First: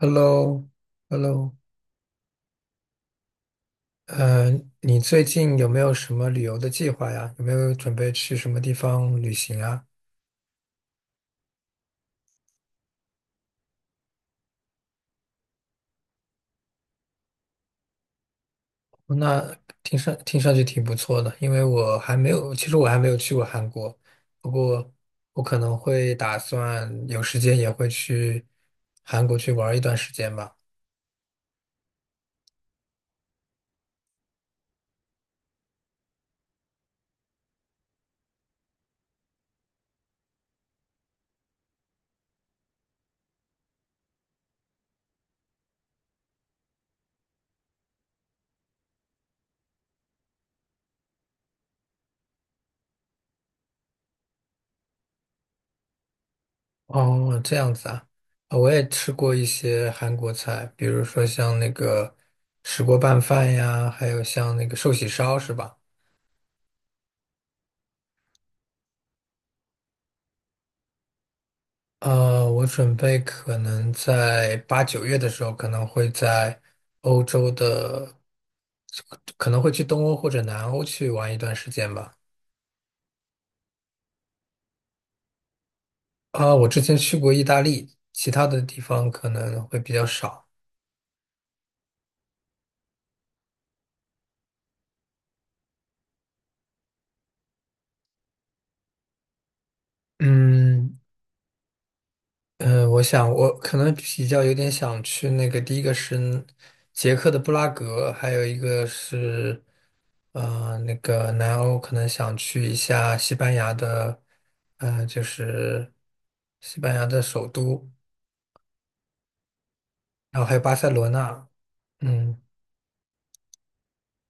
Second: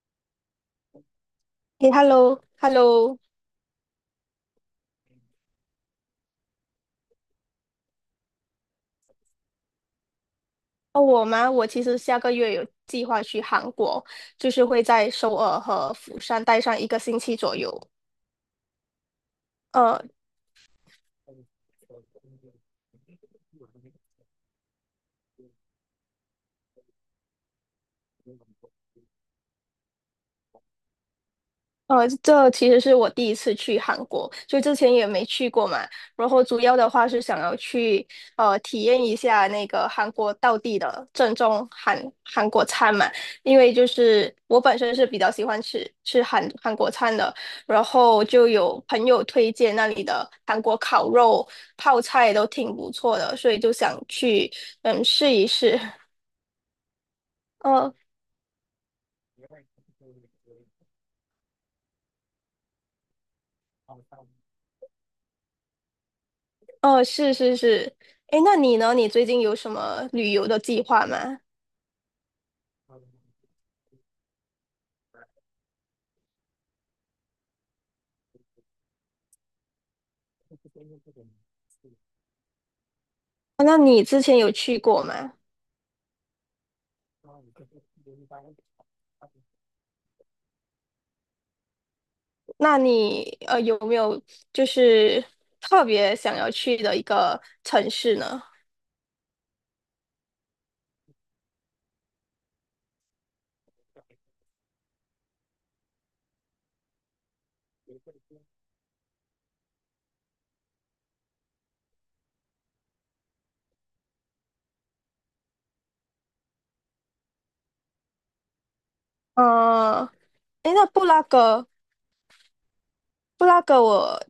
Hello,Hello,诶， h e l l o， h e l l o。 呃，你最近有没有什么旅游的计划呀？有没有准备去什么地方旅行啊？哦，我吗？我其实下个月有计划去韩国，就是会在首尔和釜山待上一个星期左右。哦那听呃。上听上去挺不错的，因为我还没有，其实我还没有去过韩国，不过我可能会打算有时间也会去韩国去玩一段时间吧。这其实是我第一次去韩国，就之前也没去过嘛。然后主要的话是想要去体验一下那个韩国道地的正宗韩国餐嘛，因为就是我本身是比较喜欢吃韩国餐的，然后就有朋友推荐那里的韩国烤肉、泡菜都挺不错的，所以就想去嗯试一试。哦，这样子呃啊，啊我也吃过一些韩国菜，比如说像那个石锅拌饭呀，还有像那个寿喜烧，是吧？呃，是是是。诶，那你呢？你最近有什么旅游的计划吗？我准备可能在八九月的时候，可能会在欧洲的，可能会去东欧或者南欧去玩一段时间吧。啊，那你之前有去过吗？啊，我之前去过意大利，其他的地方可能会比较少。那你有没有就是特别想要去的一个城市呢？嗯。我想我可能比较有点想去那个，第一个是捷克的布拉格，还有一个是。那个南欧可能想去一下西班牙的，嗯，就是西班牙的首都，呃，然后还有诶，巴那塞布罗拉那。格，嗯。布拉格我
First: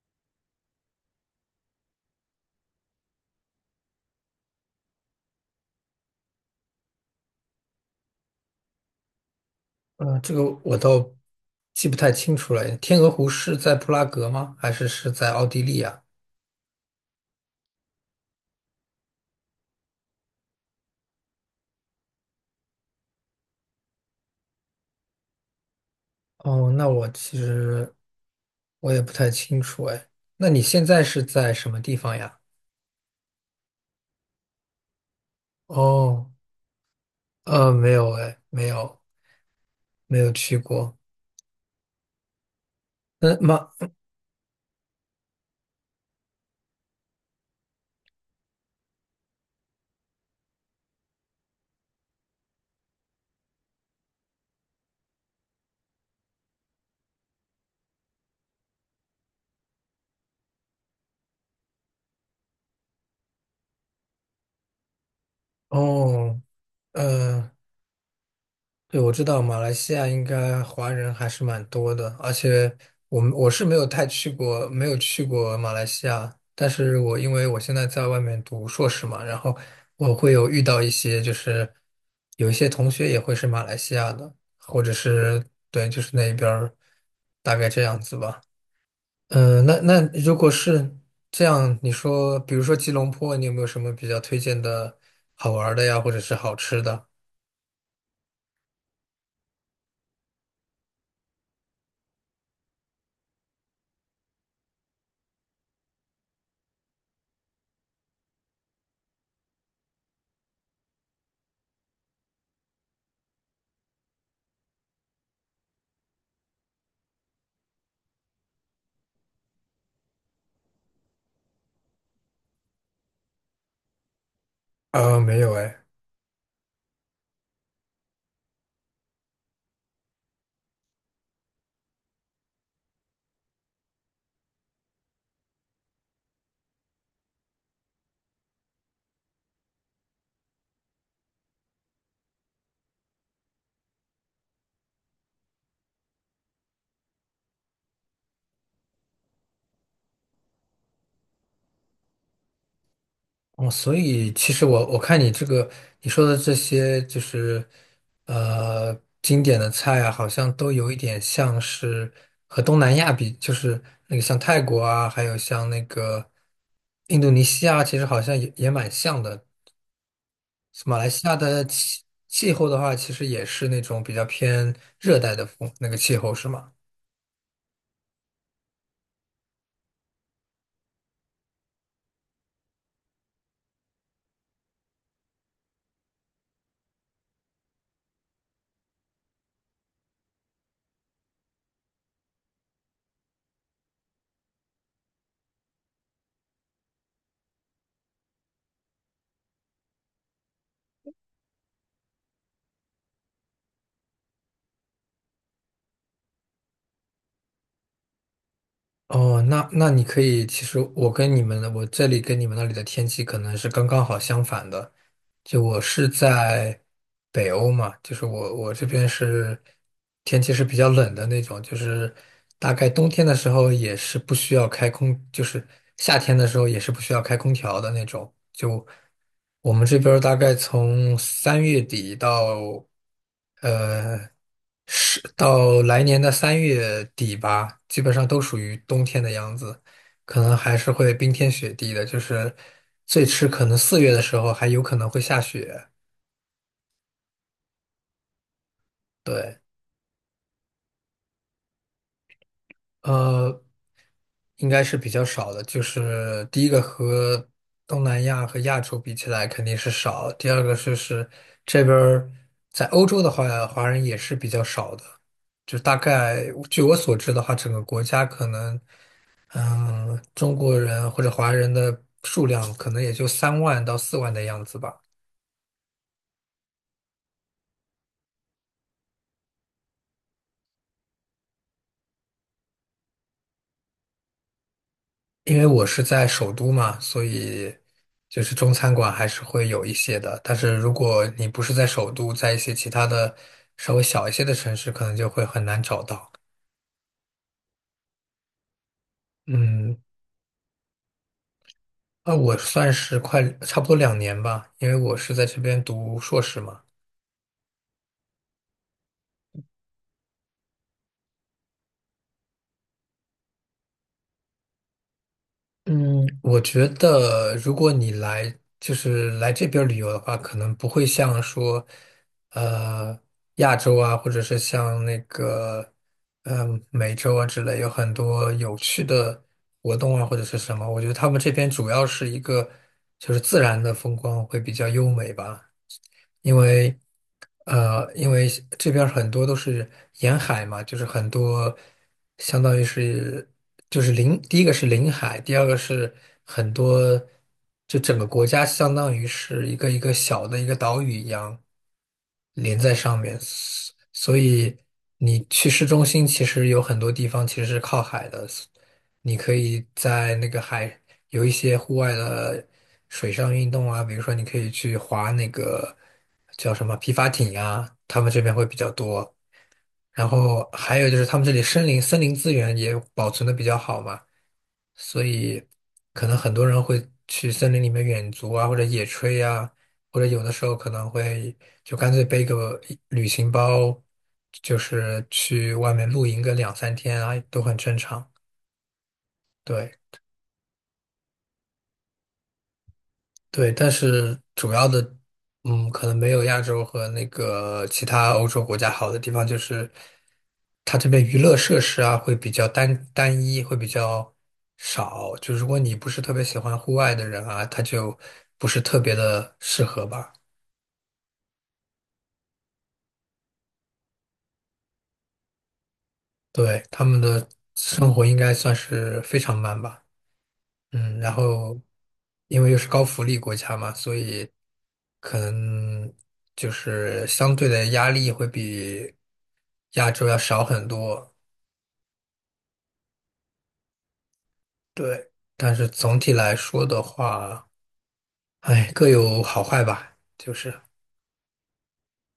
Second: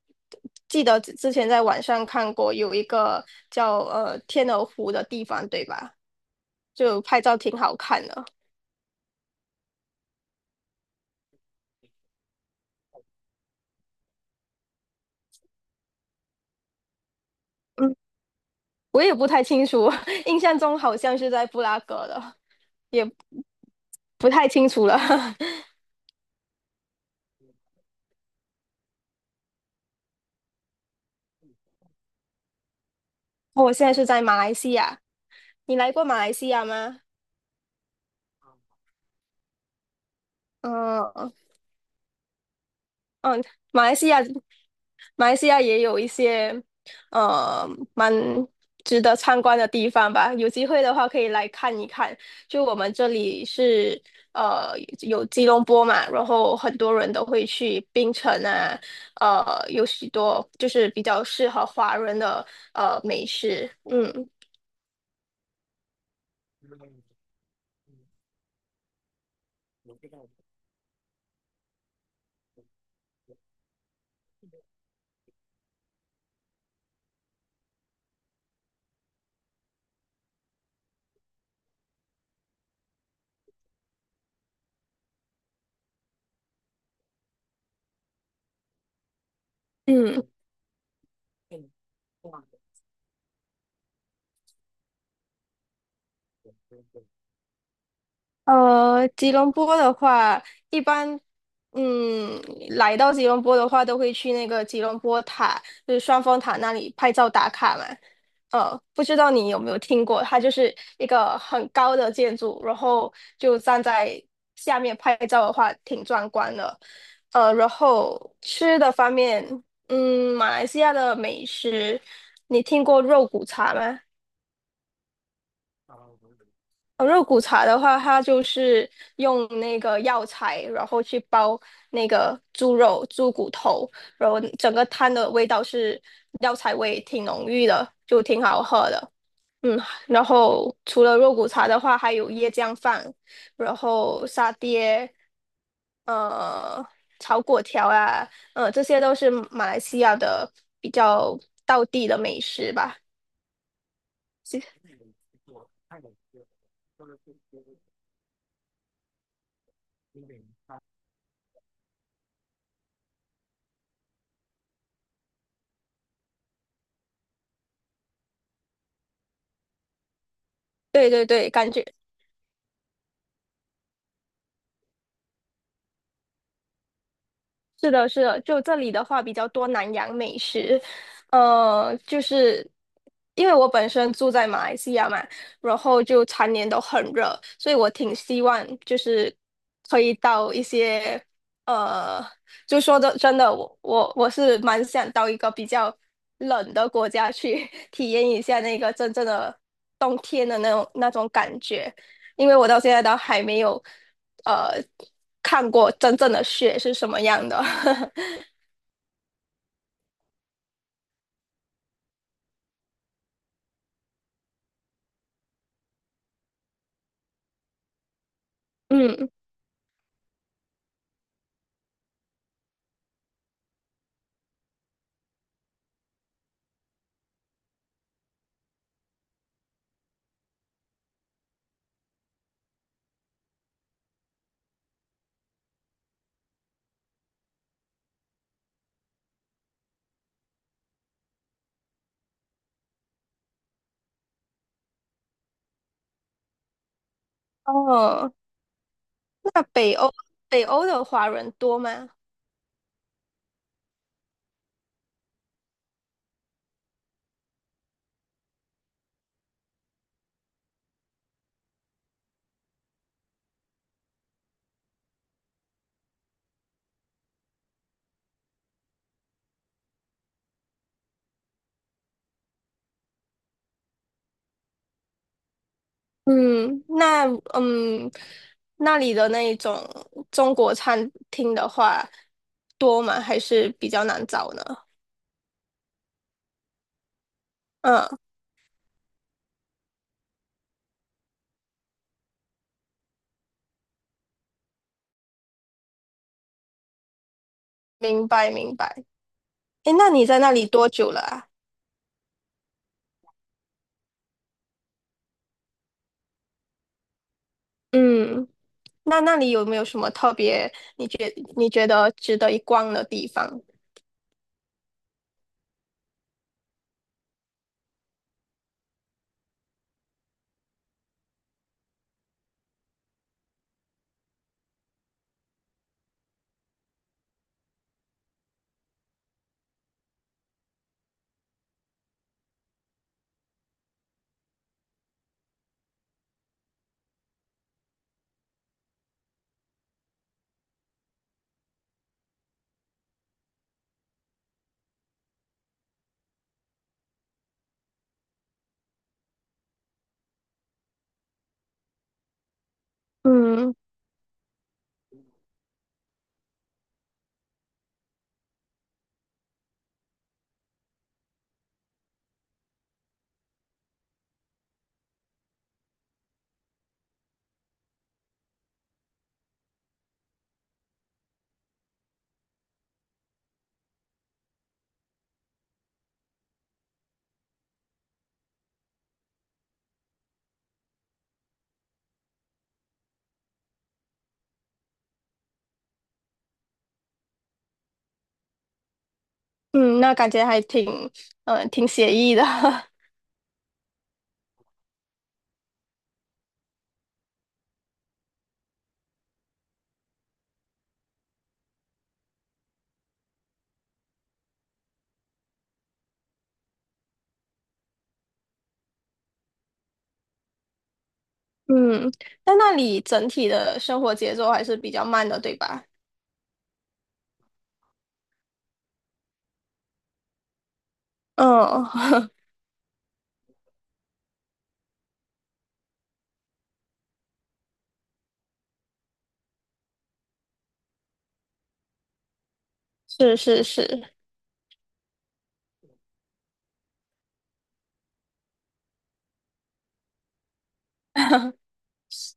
记得之前在网上看过有一个叫天鹅湖的地方，对吧？就拍照挺好看的。这个我倒记不太清楚了。天鹅湖是在布拉格吗？还是在奥地利啊？嗯，我也不太清楚，印象中好像是在布拉格的，也不太清楚了。哦，那我其实我也不太清楚哎。那你现在是在什么地方呀？我现在是在马来西亚，你来过马哦。来西亚吗？没有哎，没有，没有去过。嗯那嗯，马，马来西亚，马来西亚也有一些，呃，蛮值得参观的地方吧。有机会的话，可以来看一看。就我们这里是，呃，有吉隆坡嘛，然后很多人都会去槟城啊，呃，有许多就是比较适合华人的美食。嗯哦。呃对，我知道马来西亚应该华人还是蛮多的，而且我是没有太去过，没有去过马来西亚，但是因为我现在在外面读硕士嘛，然后我会有遇到一些就是有一些同学也会是马来西亚的，或者是对，就是那边儿大概这样子吧。嗯、那那嗯。如果是这样，你说比如说吉隆坡，你有没有什么比较推荐的好玩儿的呀，或者是好吃的？呃，吉隆坡的话，一般，嗯，来到吉隆坡的话，都会去那个吉隆坡塔，就是双峰塔那里拍照打卡嘛。不知道你有没有听过，它就是一个很高的建筑，然后就站在下面拍照的话，挺壮观的。然后吃的方面，嗯，马来西亚的美食，你听过肉骨茶吗？啊、没有哎。肉骨茶的话，它就是用那个药材，然后去煲那个猪肉、猪骨头，然后整个汤的味道是药材味，挺浓郁的，就挺好喝的。嗯，然后除了肉骨茶的话，还有椰浆饭，然后沙爹，呃，炒粿条啊，这些都是马来西亚的比较道地的美食吧。哦，所以其实我看你这个你说的这些就是经典的菜啊，好像都有一点像是和东南亚比，就是那个像泰国啊，还有像那个印度尼西亚，其实好像也蛮像的。马来对对西亚对，的感觉。气候的话，其实也是那种比较偏热带的风那个气候，是吗？是的，是的，就这里的话比较多南洋美食，就是因为我本身住在马来西亚嘛，然后就常年都很热，所以我挺希望就是可以到一些，呃，就说的真的，我是蛮想到一个比较冷的国家去 体验一下那个真正的冬天的那种感觉。因为我到现在都还没有呃看过真正的雪是什么样的。哦，那那你可以，其实我跟你们的，我这里跟你们那里的天气可能是刚刚好相反的。就我是在北欧嘛，就是我这边嗯。是天气是比较冷的那种，就是大概冬天的时候也是不需要开空，就是夏天的时候也是不需要开空调的那种。就我们这边儿大概从三月底到呃是到来年的三月底吧，基本上都属于冬天的样子。可能还是会冰天雪地的，就是最迟可能四月的时候还有可能会下雪。哦，对。那北欧的华人多吗？呃，应该是比较少的。就是第一个和东南亚和亚洲比起来肯定是少，第二个就是这边儿在欧洲的话，华人也是比较少的。就大概据我所知的话，整个国家可能，嗯，中国人或者华人的数量可能也就3万到4万的样子吧。嗯，那嗯那里的那一种中国餐厅的话多吗？还是比较难找呢？因为我是在首都嘛，所以嗯，就是中餐馆还是会有一些的。但是如果你不是在首都，在一些其他的稍微小一些的城市，可能就会很难找到。明白明白。诶，嗯，那你在那里多久了啊？那我算是快差不多2年吧，因为我是在这边读硕士嘛。嗯，那那里有没有什么特别你觉得值得一逛的地方？嗯，我觉得如果你来就是来这边儿旅游的话，可能不会像说，呃，亚洲啊，或者是像那个，嗯、美洲啊之类，有很多有趣的活动啊，或者是什么。我觉得他们这边主要是一个就是自然的风光会比较优美吧。因为因为这边儿很多都是沿海嘛，就是很多相当于是就是临，第一个是临海，第二个是很多，就整个国家相当于是一个一个小的一个岛屿一样连在上面，嗯。所以你去市中心其实有很多地方其实是靠海的，你可以在那个海有一些户外的水上运动啊，比如说你可以去划那个叫什么皮划艇啊，他们这边会比较多。然后还有就是他们这里森林资源也保存的比较好嘛，所以可能很多人会去森林里面远足啊，或者野炊啊，或者有的时候可能会就干脆背个一旅行包，就是去外面露营个2, 3天啊，都很正常。对。嗯，那感觉还挺，挺写意的。对，但是主要的，嗯，可能没有亚洲和那个其他欧洲国家好的地方，就是它这边娱乐设施啊会比较单一，会比较少。就如果你不是特别喜欢户外的人啊，他就不是特别的适合吧。嗯，但那里整体的生活节奏还是比较慢的，对吧？对，他们的生活应该算是非常慢吧。嗯，然后嗯，因为又是高福利国家嘛，所以可能就是相对的压力会比亚洲要少很多。是是是，对，但是总体来说的话，哎，各有好坏吧，就是。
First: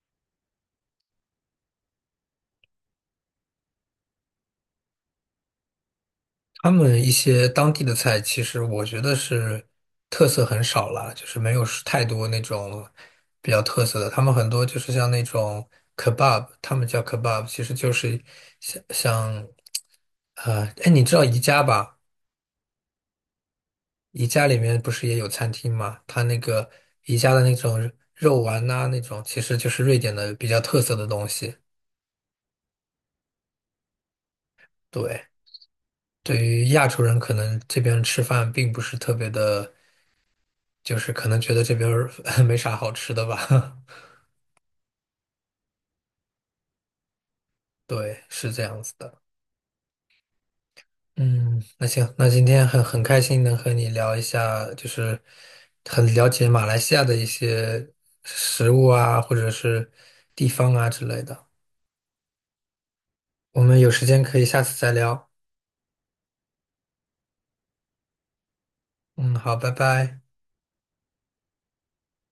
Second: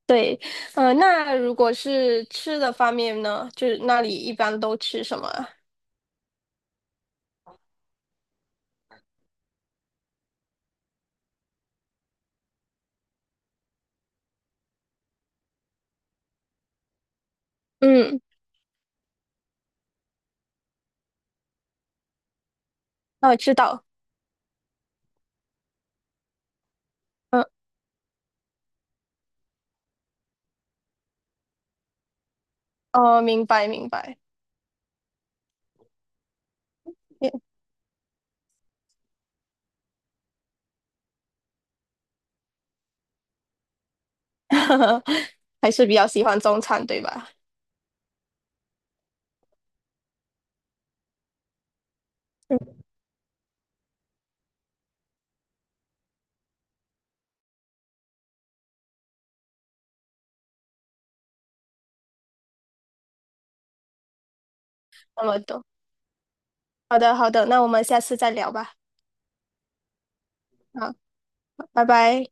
对。那如果是吃的方面呢，就是那里一般都吃什么啊？他们一些当地的菜，其实我觉得是特色很少了，就是没有是太多那种比较特色的。他们很多就是像那种 kebab,他们叫 kebab,其实就嗯，是像哎，你知道宜家吧？哦，知道。宜家里面不是也有餐厅吗？它那个宜家的嗯，那种肉丸呐、那种其实就是瑞典的比较特色的东西。哦，明白明白。对，对于亚洲人，可能这边吃饭并不是特别的。就是可能觉得这边儿 没啥好吃的吧。还是比较喜欢中餐，对吧？对，是这样子的。嗯，那行，那今天嗯，很开心能和你聊一下，就是很了解马来西亚的一些食物啊，或者是地方啊之类的。我们有时间可以下次再那聊。么多。好的好的，那我们下次再聊吧。嗯，好，拜拜。好，拜拜。